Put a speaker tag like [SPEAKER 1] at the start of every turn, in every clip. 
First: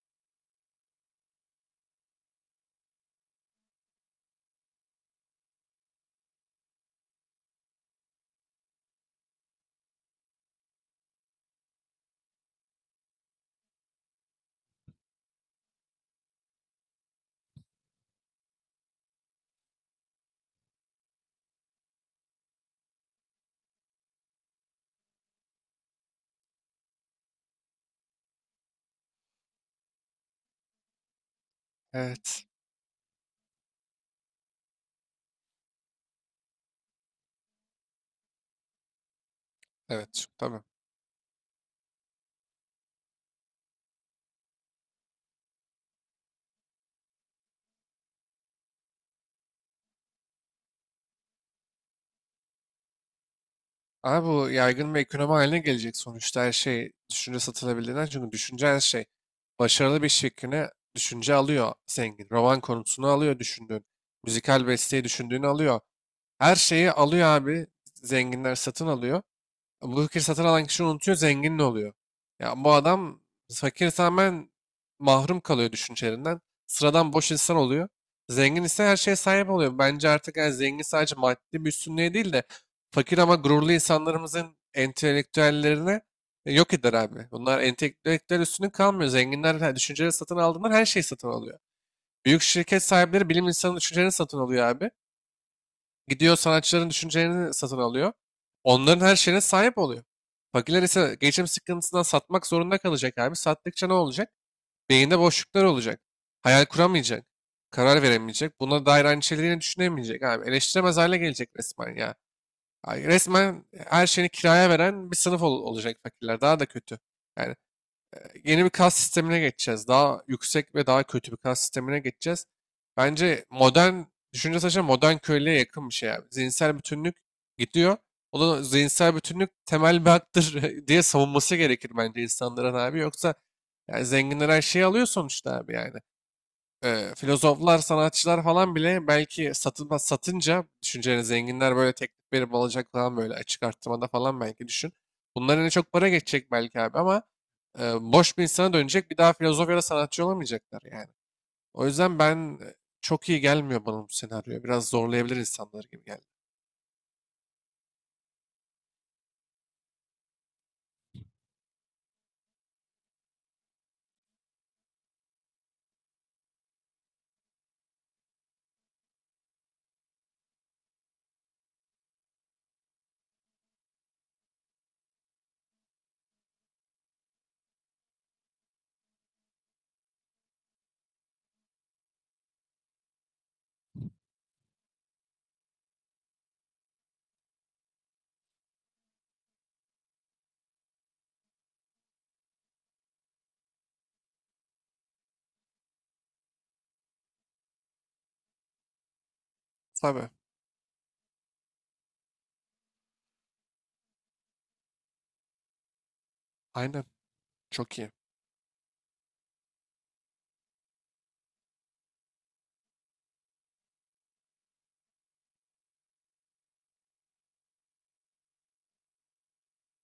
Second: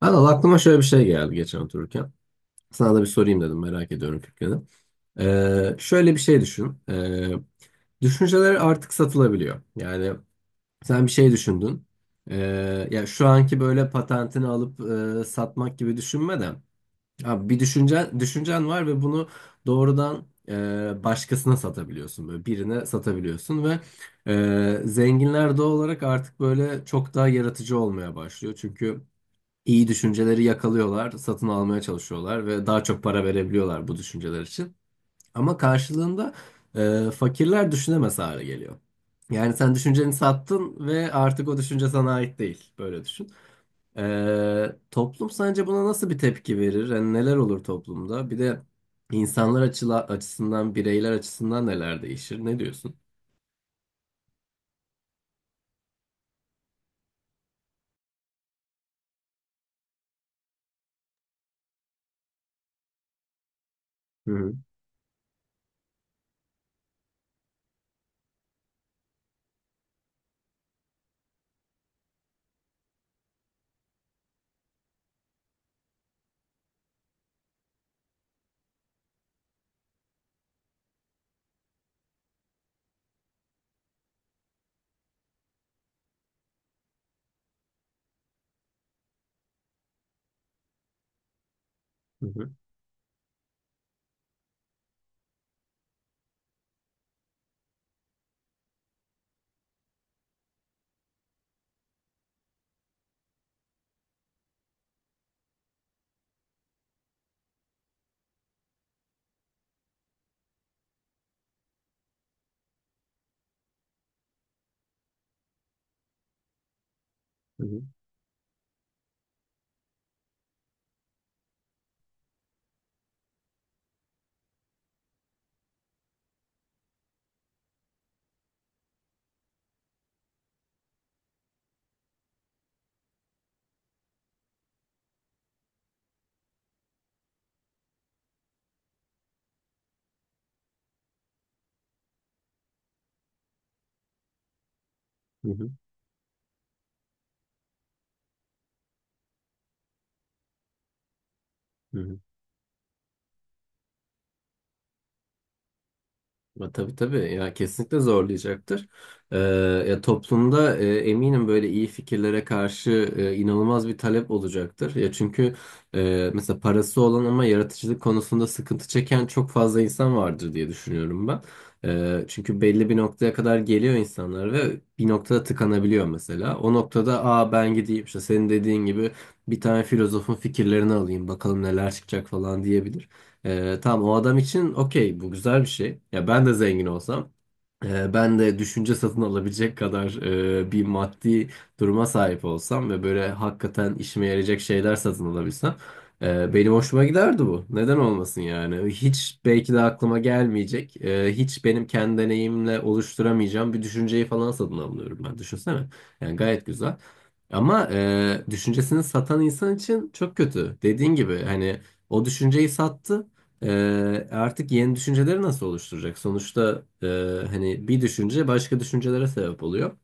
[SPEAKER 1] Anıl, aklıma şöyle bir şey geldi geçen otururken. Sana da bir sorayım dedim, merak ediyorum fikrini. Şöyle bir şey düşün. Düşünceler artık satılabiliyor. Yani sen bir şey düşündün. Ya şu anki böyle patentini alıp satmak gibi düşünme de. Abi bir düşüncen var ve bunu doğrudan başkasına satabiliyorsun. Böyle birine satabiliyorsun ve zenginler doğal olarak artık böyle çok daha yaratıcı olmaya başlıyor. Çünkü iyi düşünceleri yakalıyorlar, satın almaya çalışıyorlar
[SPEAKER 2] Evet.
[SPEAKER 1] ve daha çok para verebiliyorlar bu düşünceler için. Ama karşılığında fakirler düşünemez hale geliyor. Yani sen
[SPEAKER 2] Evet.
[SPEAKER 1] düşünceni sattın ve artık o düşünce sana ait değil. Böyle düşün. Toplum sence buna nasıl bir tepki verir? Yani neler olur toplumda? Bir de insanlar açısından, bireyler açısından neler değişir? Ne diyorsun?
[SPEAKER 2] Ama bu yaygın bir ekonomi haline gelecek sonuçta her şey düşünce satılabildiğinden. Çünkü düşünce her şey. Başarılı bir iş fikrini düşünce alıyor zengin. Roman konusunu alıyor düşündüğün.
[SPEAKER 1] Hı hı,
[SPEAKER 2] Müzikal besteyi düşündüğünü alıyor. Her şeyi alıyor abi. Zenginler satın alıyor. Bu fikri satın alan kişi unutuyor, zengin de oluyor. Ya bu adam fakir tamamen mahrum kalıyor düşüncelerinden. Sıradan boş insan oluyor. Zengin ise her şeye sahip oluyor. Bence artık yani zengin sadece maddi bir üstünlüğe değil de fakir ama gururlu insanlarımızın entelektüellerini yok eder abi. Bunlar entelektüel üstünlük kalmıyor. Zenginler düşünceleri satın aldığından her şeyi satın alıyor.
[SPEAKER 1] hı
[SPEAKER 2] Büyük
[SPEAKER 1] hı,
[SPEAKER 2] şirket sahipleri bilim insanı düşüncelerini satın alıyor abi. Gidiyor sanatçıların düşüncelerini satın alıyor. Onların her şeyine sahip oluyor. Fakirler ise geçim sıkıntısından satmak zorunda kalacak abi. Sattıkça ne olacak? Beyinde boşluklar olacak. Hayal kuramayacak. Karar veremeyecek. Buna dair aynı şeyleri yine düşünemeyecek abi. Eleştiremez hale gelecek resmen ya. Ay, resmen her şeyini kiraya veren bir sınıf olacak fakirler. Daha da kötü. Yani
[SPEAKER 1] hı hı,
[SPEAKER 2] yeni bir kas sistemine geçeceğiz. Daha yüksek ve daha kötü bir kas sistemine geçeceğiz. Bence modern düşünce saçma modern köylüye yakın bir şey abi. Zihinsel bütünlük gidiyor. O da zihinsel bütünlük temel bir haktır diye savunması gerekir bence insanların abi. Yoksa yani zenginler her şeyi alıyor sonuçta abi yani filozoflar, sanatçılar falan bile belki satılmaz satınca düşüncelerini zenginler böyle teklif verip alacak falan böyle açık arttırmada falan belki düşün.
[SPEAKER 1] hı
[SPEAKER 2] Bunların en
[SPEAKER 1] hı.
[SPEAKER 2] çok para geçecek belki abi ama e, boş bir insana dönecek bir daha filozof ya da sanatçı olamayacaklar yani. O
[SPEAKER 1] Hı hı.
[SPEAKER 2] yüzden ben çok iyi gelmiyor bana bu senaryo. Biraz zorlayabilir insanları gibi geldi.
[SPEAKER 1] Ama tabii, tabii ya, kesinlikle zorlayacaktır. Ee, Ya toplumda eminim böyle iyi fikirlere karşı inanılmaz bir talep olacaktır. Ya çünkü mesela parası olan ama yaratıcılık konusunda sıkıntı çeken çok fazla insan vardır diye düşünüyorum ben. Çünkü belli bir noktaya kadar geliyor insanlar ve bir noktada tıkanabiliyor mesela. O noktada, aa, ben gideyim işte senin dediğin gibi bir tane filozofun fikirlerini alayım, bakalım neler çıkacak falan diyebilir. Tamam, o adam için okey, bu güzel bir şey. Ya ben de zengin olsam, ben de düşünce satın alabilecek kadar bir maddi duruma sahip olsam ve böyle hakikaten işime yarayacak şeyler satın alabilsem, benim hoşuma giderdi bu. Neden olmasın yani? Hiç belki de aklıma
[SPEAKER 2] Tabii.
[SPEAKER 1] gelmeyecek, hiç benim kendi deneyimle oluşturamayacağım bir düşünceyi falan satın alıyorum ben. Düşünsene. Yani gayet güzel.
[SPEAKER 2] Aynen.
[SPEAKER 1] Ama
[SPEAKER 2] Çok iyi.
[SPEAKER 1] düşüncesini satan insan için çok kötü. Dediğin gibi hani o düşünceyi sattı. Artık yeni düşünceleri nasıl oluşturacak? Sonuçta hani bir düşünce başka düşüncelere sebep oluyor.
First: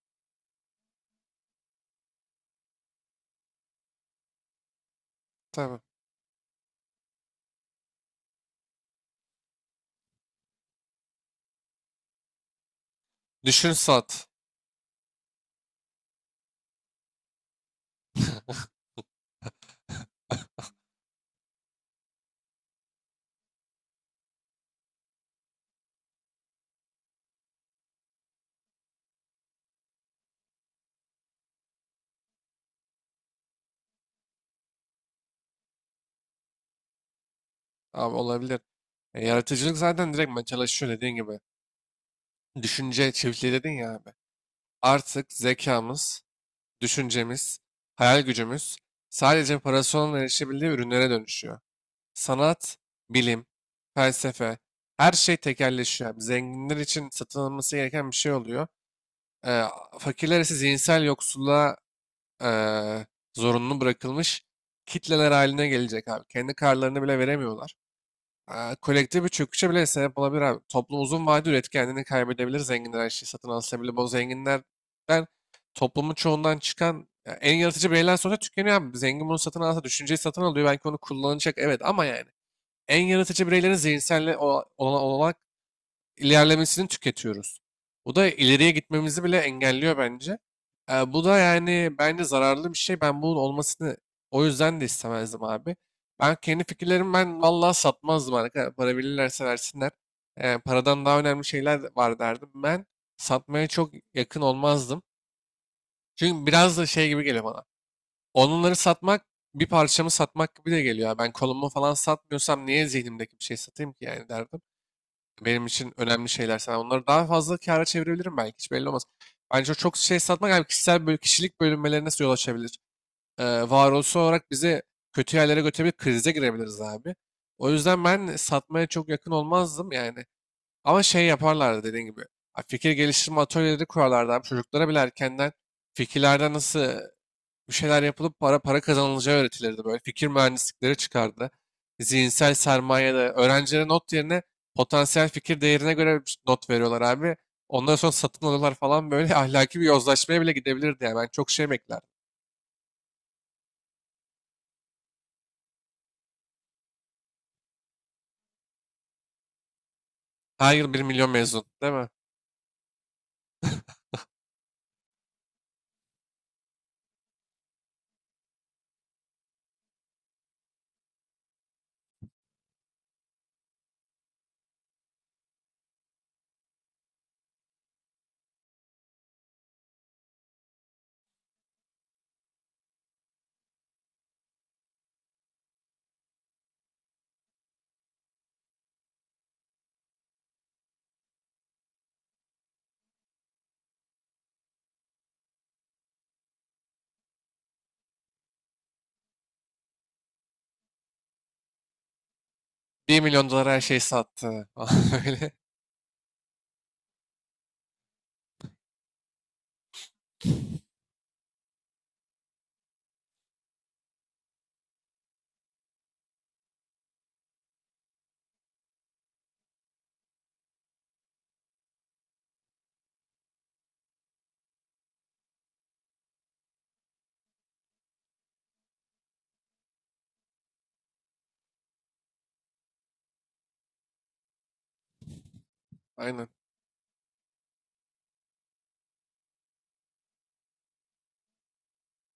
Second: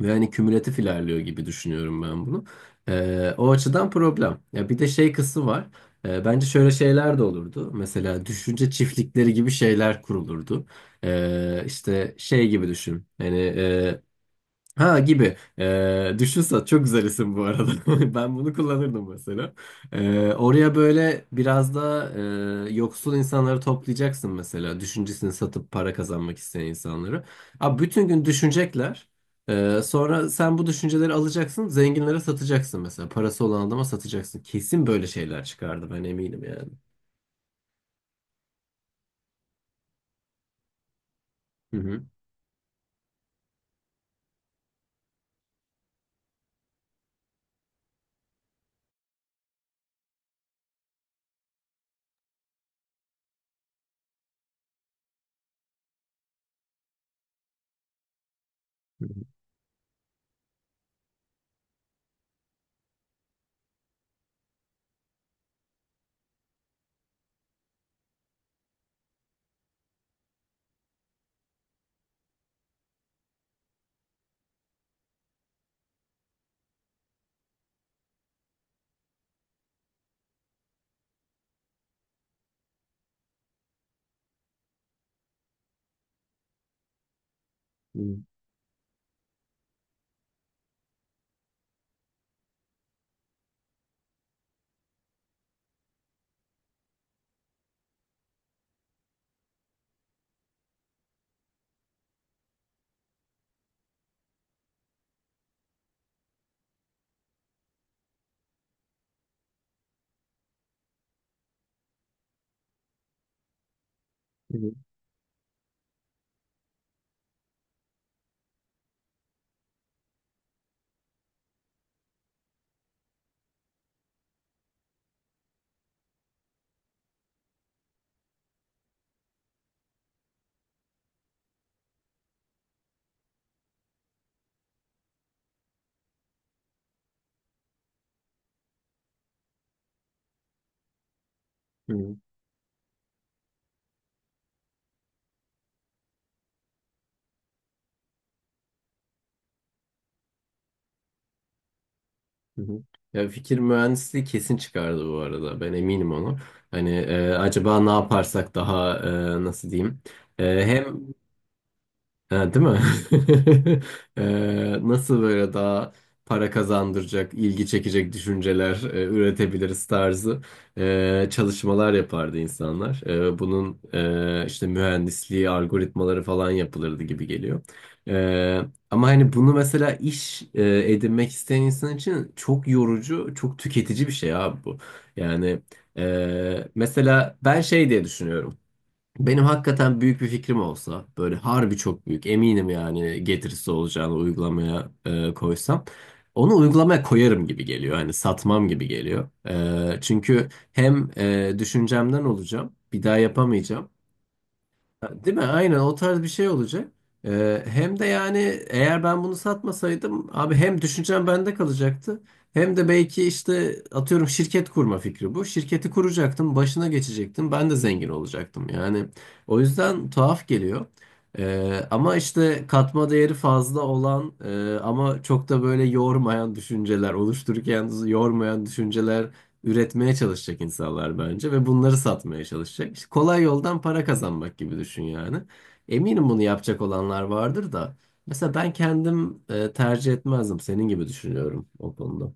[SPEAKER 1] Ve hani kümülatif ilerliyor gibi düşünüyorum ben bunu. O açıdan problem. Ya bir de şey kısmı var.
[SPEAKER 2] Tabii.
[SPEAKER 1] Bence şöyle şeyler de olurdu. Mesela düşünce çiftlikleri gibi şeyler kurulurdu. İşte şey gibi düşün. Hani
[SPEAKER 2] Düşün sat.
[SPEAKER 1] ha gibi. Düşün, çok güzel isim bu arada. Ben bunu kullanırdım mesela. Oraya böyle biraz da yoksul insanları toplayacaksın mesela. Düşüncesini satıp para kazanmak isteyen insanları. Abi bütün gün düşünecekler. Sonra sen bu düşünceleri alacaksın, zenginlere satacaksın mesela. Parası olan adama satacaksın. Kesin böyle şeyler çıkardı, ben eminim yani.
[SPEAKER 2] Abi olabilir. Yaratıcılık zaten direkt ben çalışıyor dediğin gibi.
[SPEAKER 1] Hı hı.
[SPEAKER 2] Düşünce çiftliği dedin ya abi. Artık zekamız, düşüncemiz, hayal gücümüz sadece parasının erişebildiği ürünlere dönüşüyor. Sanat, bilim, felsefe, her şey tekelleşiyor abi. Zenginler için satın alınması gereken bir şey oluyor.
[SPEAKER 1] Hı hı.
[SPEAKER 2] Eee Fakirler ise zihinsel yoksulluğa eee zorunlu bırakılmış kitleler haline gelecek abi. Kendi karlarını bile veremiyorlar. Kolektif bir çöküşe bile sebep olabilir abi. Toplum uzun vadede üretkenliğini kaybedebilir. Zenginler her şeyi satın alsa bile bu zenginlerden toplumun çoğundan çıkan ya, en yaratıcı bireyler sonra tükeniyor abi. Zengin bunu satın alsa düşünceyi satın alıyor. Belki onu kullanacak evet ama yani en yaratıcı bireylerin zihinsel olan, ilerlemesini tüketiyoruz. Bu da ileriye gitmemizi bile engelliyor bence. Bu da yani bence zararlı bir şey. Ben bunun olmasını o yüzden de istemezdim abi. Ben kendi fikirlerimi ben vallahi satmazdım arkadaşlar. Para verirlerse versinler. Paradan daha önemli şeyler var derdim. Ben satmaya çok yakın olmazdım. Çünkü biraz da şey gibi geliyor bana. Onları satmak bir parçamı satmak gibi de geliyor. Ben kolumu falan satmıyorsam niye zihnimdeki bir şey satayım ki yani
[SPEAKER 1] Hı
[SPEAKER 2] derdim
[SPEAKER 1] hı.
[SPEAKER 2] benim için önemli şeyler. Sen onları daha fazla kâra çevirebilirim belki. Hiç belli olmaz. Bence o çok şey satmak yani kişisel kişilik bölünmelerine yol açabilir. Ee, Varoluşsal olarak bizi kötü yerlere götürebilir. Krize girebiliriz abi. O yüzden ben satmaya çok yakın olmazdım yani. Ama şey yaparlardı dediğin gibi. Ha, fikir geliştirme atölyeleri kurarlardı abi. Çocuklara bile erkenden fikirlerden nasıl bir şeyler yapılıp para para kazanılacağı öğretilirdi böyle. Fikir mühendislikleri çıkardı.
[SPEAKER 1] Hı hı.
[SPEAKER 2] Zihinsel sermaye de öğrencilere not yerine potansiyel fikir değerine göre not veriyorlar abi. Ondan sonra satın alıyorlar falan böyle ahlaki bir yozlaşmaya bile gidebilirdi yani. Ben çok şey beklerdim.
[SPEAKER 1] Hı hı. Ya, fikir mühendisliği kesin çıkardı bu arada. Ben eminim ona. Hani, acaba ne yaparsak daha nasıl diyeyim? E,
[SPEAKER 2] Her yıl bir
[SPEAKER 1] hem
[SPEAKER 2] milyon mezun değil mi?
[SPEAKER 1] ha, değil mi? Nasıl böyle daha para kazandıracak, ilgi çekecek düşünceler üretebiliriz tarzı çalışmalar yapardı insanlar. Bunun işte mühendisliği, algoritmaları falan yapılırdı gibi geliyor. E, Ama hani bunu mesela iş edinmek isteyen insan için çok yorucu, çok tüketici bir şey abi bu. Yani mesela ben şey diye düşünüyorum. Benim hakikaten büyük bir fikrim olsa, böyle harbi çok büyük, eminim yani getirisi olacağını, uygulamaya koysam onu uygulamaya koyarım gibi geliyor. Hani satmam gibi geliyor. Çünkü hem düşüncemden olacağım, bir daha
[SPEAKER 2] 1 milyon dolara her
[SPEAKER 1] yapamayacağım.
[SPEAKER 2] şeyi sattı falan
[SPEAKER 1] Ha, değil mi?
[SPEAKER 2] böyle.
[SPEAKER 1] Aynen, o tarz bir şey olacak. Hem de yani eğer ben bunu satmasaydım abi, hem düşüncem bende kalacaktı, hem de belki, işte atıyorum, şirket kurma fikri bu. Şirketi kuracaktım, başına geçecektim. Ben de zengin olacaktım. Yani o yüzden tuhaf geliyor. Ama işte katma değeri fazla olan, ama çok da böyle yormayan düşünceler, oluştururken yormayan düşünceler üretmeye çalışacak insanlar bence ve bunları satmaya çalışacak. İşte kolay yoldan para kazanmak gibi düşün yani. Eminim bunu
[SPEAKER 2] Aynen.
[SPEAKER 1] yapacak olanlar vardır da. Mesela ben kendim tercih etmezdim. Senin gibi düşünüyorum o konuda.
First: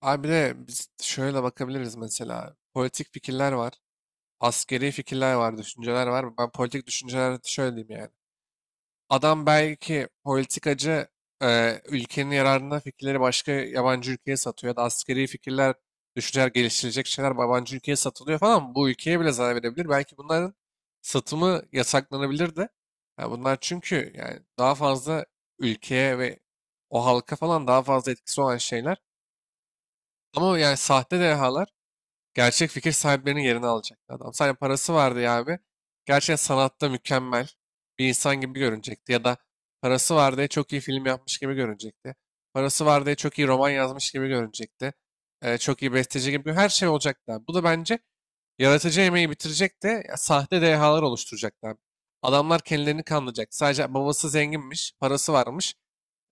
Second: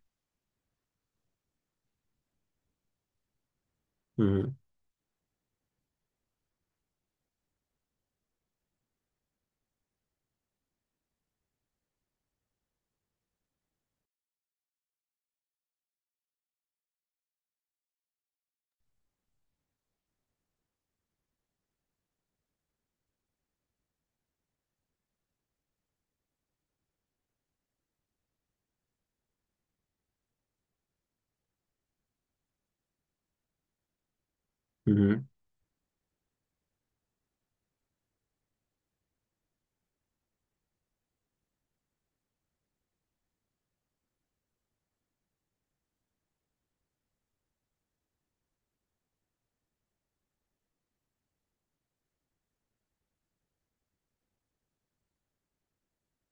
[SPEAKER 2] Abi bir de biz şöyle bakabiliriz mesela. Politik fikirler var.
[SPEAKER 1] Hı hı.
[SPEAKER 2] Askeri fikirler var, düşünceler var. Ben politik düşünceler şöyle diyeyim yani. Adam belki politikacı ülkenin yararına fikirleri başka yabancı ülkeye satıyor ya da askeri fikirler, düşünceler, geliştirecek şeyler yabancı ülkeye satılıyor falan. Bu ülkeye bile zarar verebilir. Belki bunların satımı yasaklanabilir de. Ya bunlar çünkü yani daha fazla ülkeye ve o halka falan daha fazla etkisi olan şeyler. Ama yani sahte dehalar gerçek fikir sahiplerinin yerini alacaktı adam. Sadece
[SPEAKER 1] Hı
[SPEAKER 2] parası vardı
[SPEAKER 1] hı.
[SPEAKER 2] ya abi. Gerçekten sanatta mükemmel bir insan gibi görünecekti. Ya da parası var diye çok iyi film yapmış gibi görünecekti. Parası var diye çok iyi roman yazmış gibi görünecekti. Çok iyi besteci gibi. Her şey olacaktı abi. Bu da bence yaratıcı emeği bitirecekti. Ya, sahte dehalar oluşturacaktı abi. Adamlar kendilerini kandıracak. Sadece babası zenginmiş, parası varmış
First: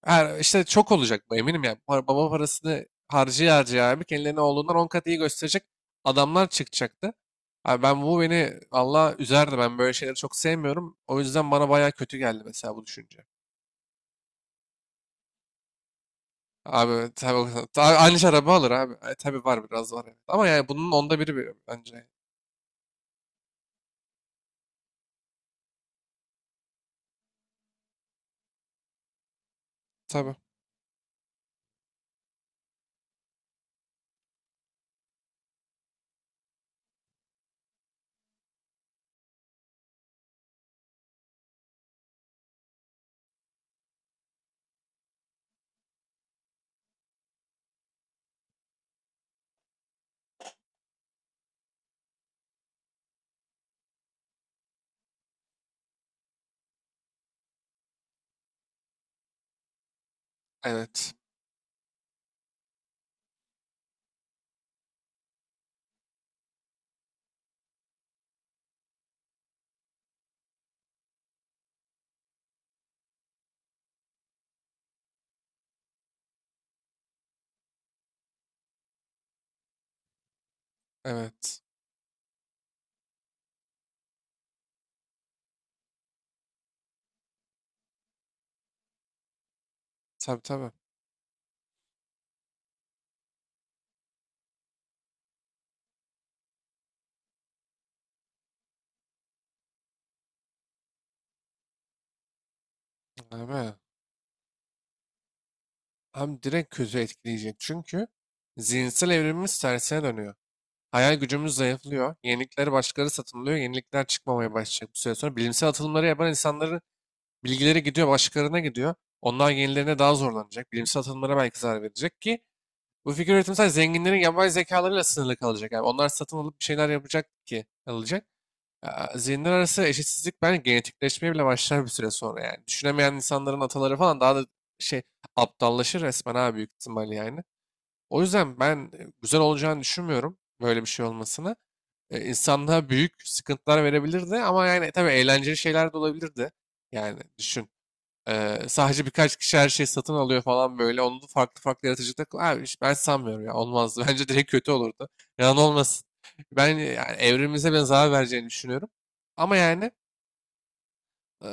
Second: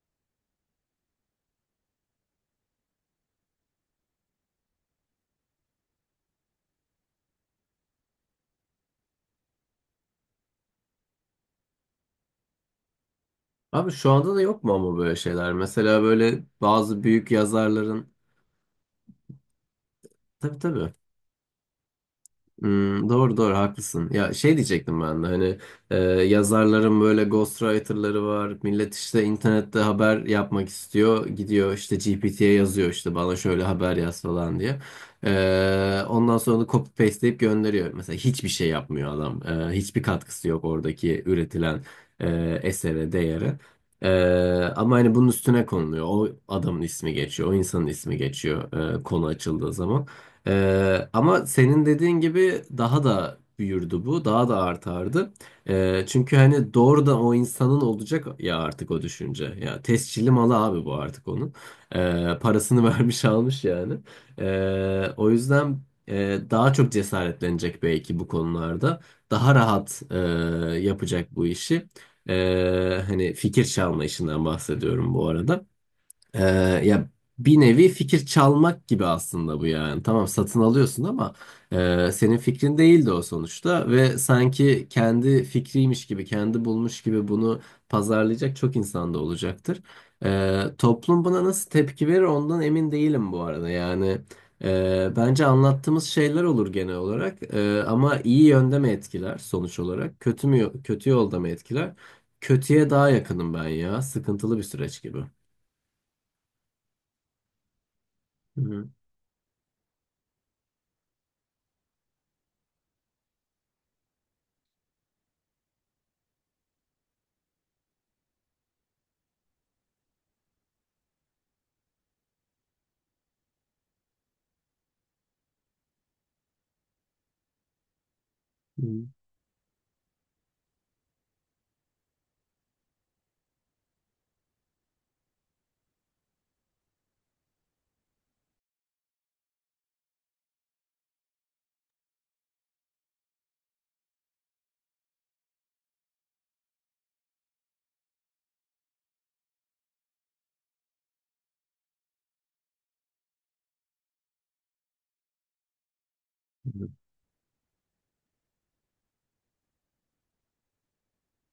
[SPEAKER 2] her işte çok olacak bu eminim ya. Baba parasını harcıya harcıya abi kendilerine oğlundan 10 kat iyi gösterecek adamlar çıkacaktı. Abi ben beni Allah üzerdi. Ben böyle şeyleri çok sevmiyorum. O yüzden bana bayağı kötü geldi mesela bu düşünce.
[SPEAKER 1] Abi şu anda da yok mu ama böyle şeyler? Mesela böyle bazı
[SPEAKER 2] Abi
[SPEAKER 1] büyük
[SPEAKER 2] tabii tabii
[SPEAKER 1] yazarların...
[SPEAKER 2] aynı şey araba alır abi. Tabii var biraz var. Evet. Ama
[SPEAKER 1] Tabii,
[SPEAKER 2] yani bunun
[SPEAKER 1] tabii.
[SPEAKER 2] onda biri bence.
[SPEAKER 1] Hmm, doğru, doğru, haklısın. Ya şey diyecektim ben de, hani e, yazarların böyle ghostwriter'ları var. Millet işte internette haber
[SPEAKER 2] Tabii.
[SPEAKER 1] yapmak istiyor. Gidiyor işte GPT'ye yazıyor, işte bana şöyle haber yaz falan diye. Ondan sonra da copy pasteleyip gönderiyor. Mesela hiçbir şey yapmıyor adam. Hiçbir katkısı yok oradaki üretilen esere, değere. E, Ama hani bunun üstüne konuluyor. O adamın ismi geçiyor. O insanın ismi geçiyor konu açıldığı zaman. Ama senin dediğin gibi daha da büyürdü bu, daha da artardı. Çünkü hani doğrudan o insanın olacak ya artık o düşünce. Ya tescilli malı abi bu,
[SPEAKER 2] Evet.
[SPEAKER 1] artık onun. Parasını vermiş, almış yani. O yüzden daha çok cesaretlenecek belki bu konularda. Daha rahat yapacak bu işi. Hani fikir çalma işinden bahsediyorum bu arada. Ee, Ya bir nevi fikir çalmak gibi aslında bu yani. Tamam, satın alıyorsun ama
[SPEAKER 2] Evet.
[SPEAKER 1] senin fikrin değildi o sonuçta ve sanki kendi fikriymiş gibi, kendi bulmuş gibi bunu pazarlayacak çok insan da olacaktır.
[SPEAKER 2] Tabii tabii.
[SPEAKER 1] Toplum buna nasıl tepki verir ondan emin değilim bu arada. Yani bence anlattığımız şeyler olur genel olarak. Ama iyi yönde mi etkiler sonuç olarak, kötü mü, kötü yolda mı etkiler? Kötüye daha yakınım ben
[SPEAKER 2] Abi,
[SPEAKER 1] ya. Sıkıntılı bir süreç gibi.
[SPEAKER 2] hem direkt kötü etkileyecek. Çünkü
[SPEAKER 1] Hı.
[SPEAKER 2] zihinsel evrimimiz tersine dönüyor. Hayal gücümüz zayıflıyor. Yenilikleri başkaları satın alıyor. Yenilikler çıkmamaya başlayacak bir süre sonra. Bilimsel atılımları yapan insanların bilgileri gidiyor, başkalarına gidiyor. Onlar yenilerine daha zorlanacak. Bilimsel atılımlara belki zarar verecek ki bu fikir üretimi sadece zenginlerin yapay zekalarıyla sınırlı kalacak. Yani onlar satın alıp bir şeyler yapacak ki alacak.
[SPEAKER 1] Hı,
[SPEAKER 2] Aa, zihinler arası eşitsizlik bence genetikleşmeye bile başlar bir süre sonra yani. Düşünemeyen insanların ataları falan daha da şey aptallaşır resmen ha büyük ihtimal yani. O yüzden ben güzel olacağını düşünmüyorum böyle bir şey olmasını insanlığa büyük sıkıntılar verebilirdi ama yani tabii eğlenceli şeyler de olabilirdi. Yani düşün. Sadece birkaç kişi her şeyi satın alıyor falan böyle. Onu da farklı farklı yaratıcılıkla... Abi işte ben sanmıyorum ya olmazdı. Bence direkt kötü olurdu. Yalan olmasın. Ben
[SPEAKER 1] hı.
[SPEAKER 2] yani evrimimize ben zarar vereceğini düşünüyorum. Ama yani e,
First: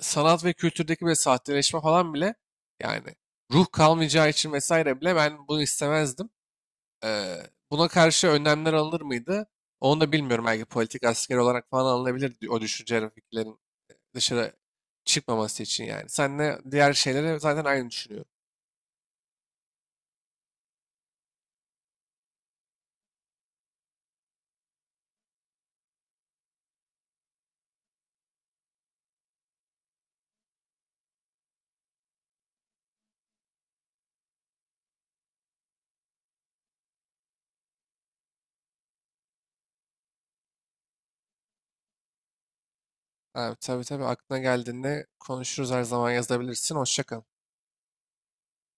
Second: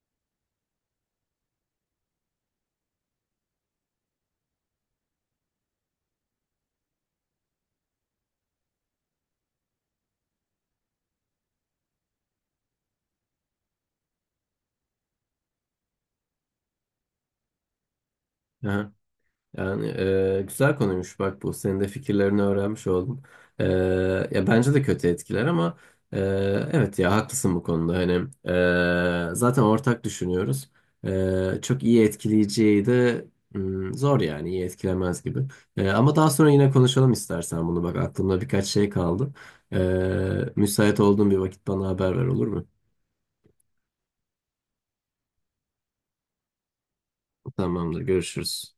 [SPEAKER 2] sanat ve kültürdeki böyle sahteleşme falan bile yani ruh kalmayacağı için vesaire bile ben bunu istemezdim. Buna karşı önlemler alınır mıydı? Onu da bilmiyorum. Belki politik asker olarak falan alınabilir o düşünce fikirlerin dışarı çıkmaması için yani. Senle diğer şeylere zaten aynı düşünüyorum.
[SPEAKER 1] Aha, yani, güzel konuymuş bak bu. Senin de fikirlerini öğrenmiş oldum. E, Ya bence de kötü etkiler ama e, evet, ya haklısın bu konuda. Hani zaten ortak düşünüyoruz. Çok iyi etkileyeceği de hmm, zor, yani iyi etkilemez gibi. Ama daha sonra yine konuşalım istersen bunu. Bak, aklımda birkaç şey kaldı. Müsait olduğun bir vakit bana haber ver, olur mu?
[SPEAKER 2] Abi, tabii tabii aklına geldiğinde konuşuruz her zaman yazabilirsin. Hoşça kal.
[SPEAKER 1] Tamamdır, görüşürüz.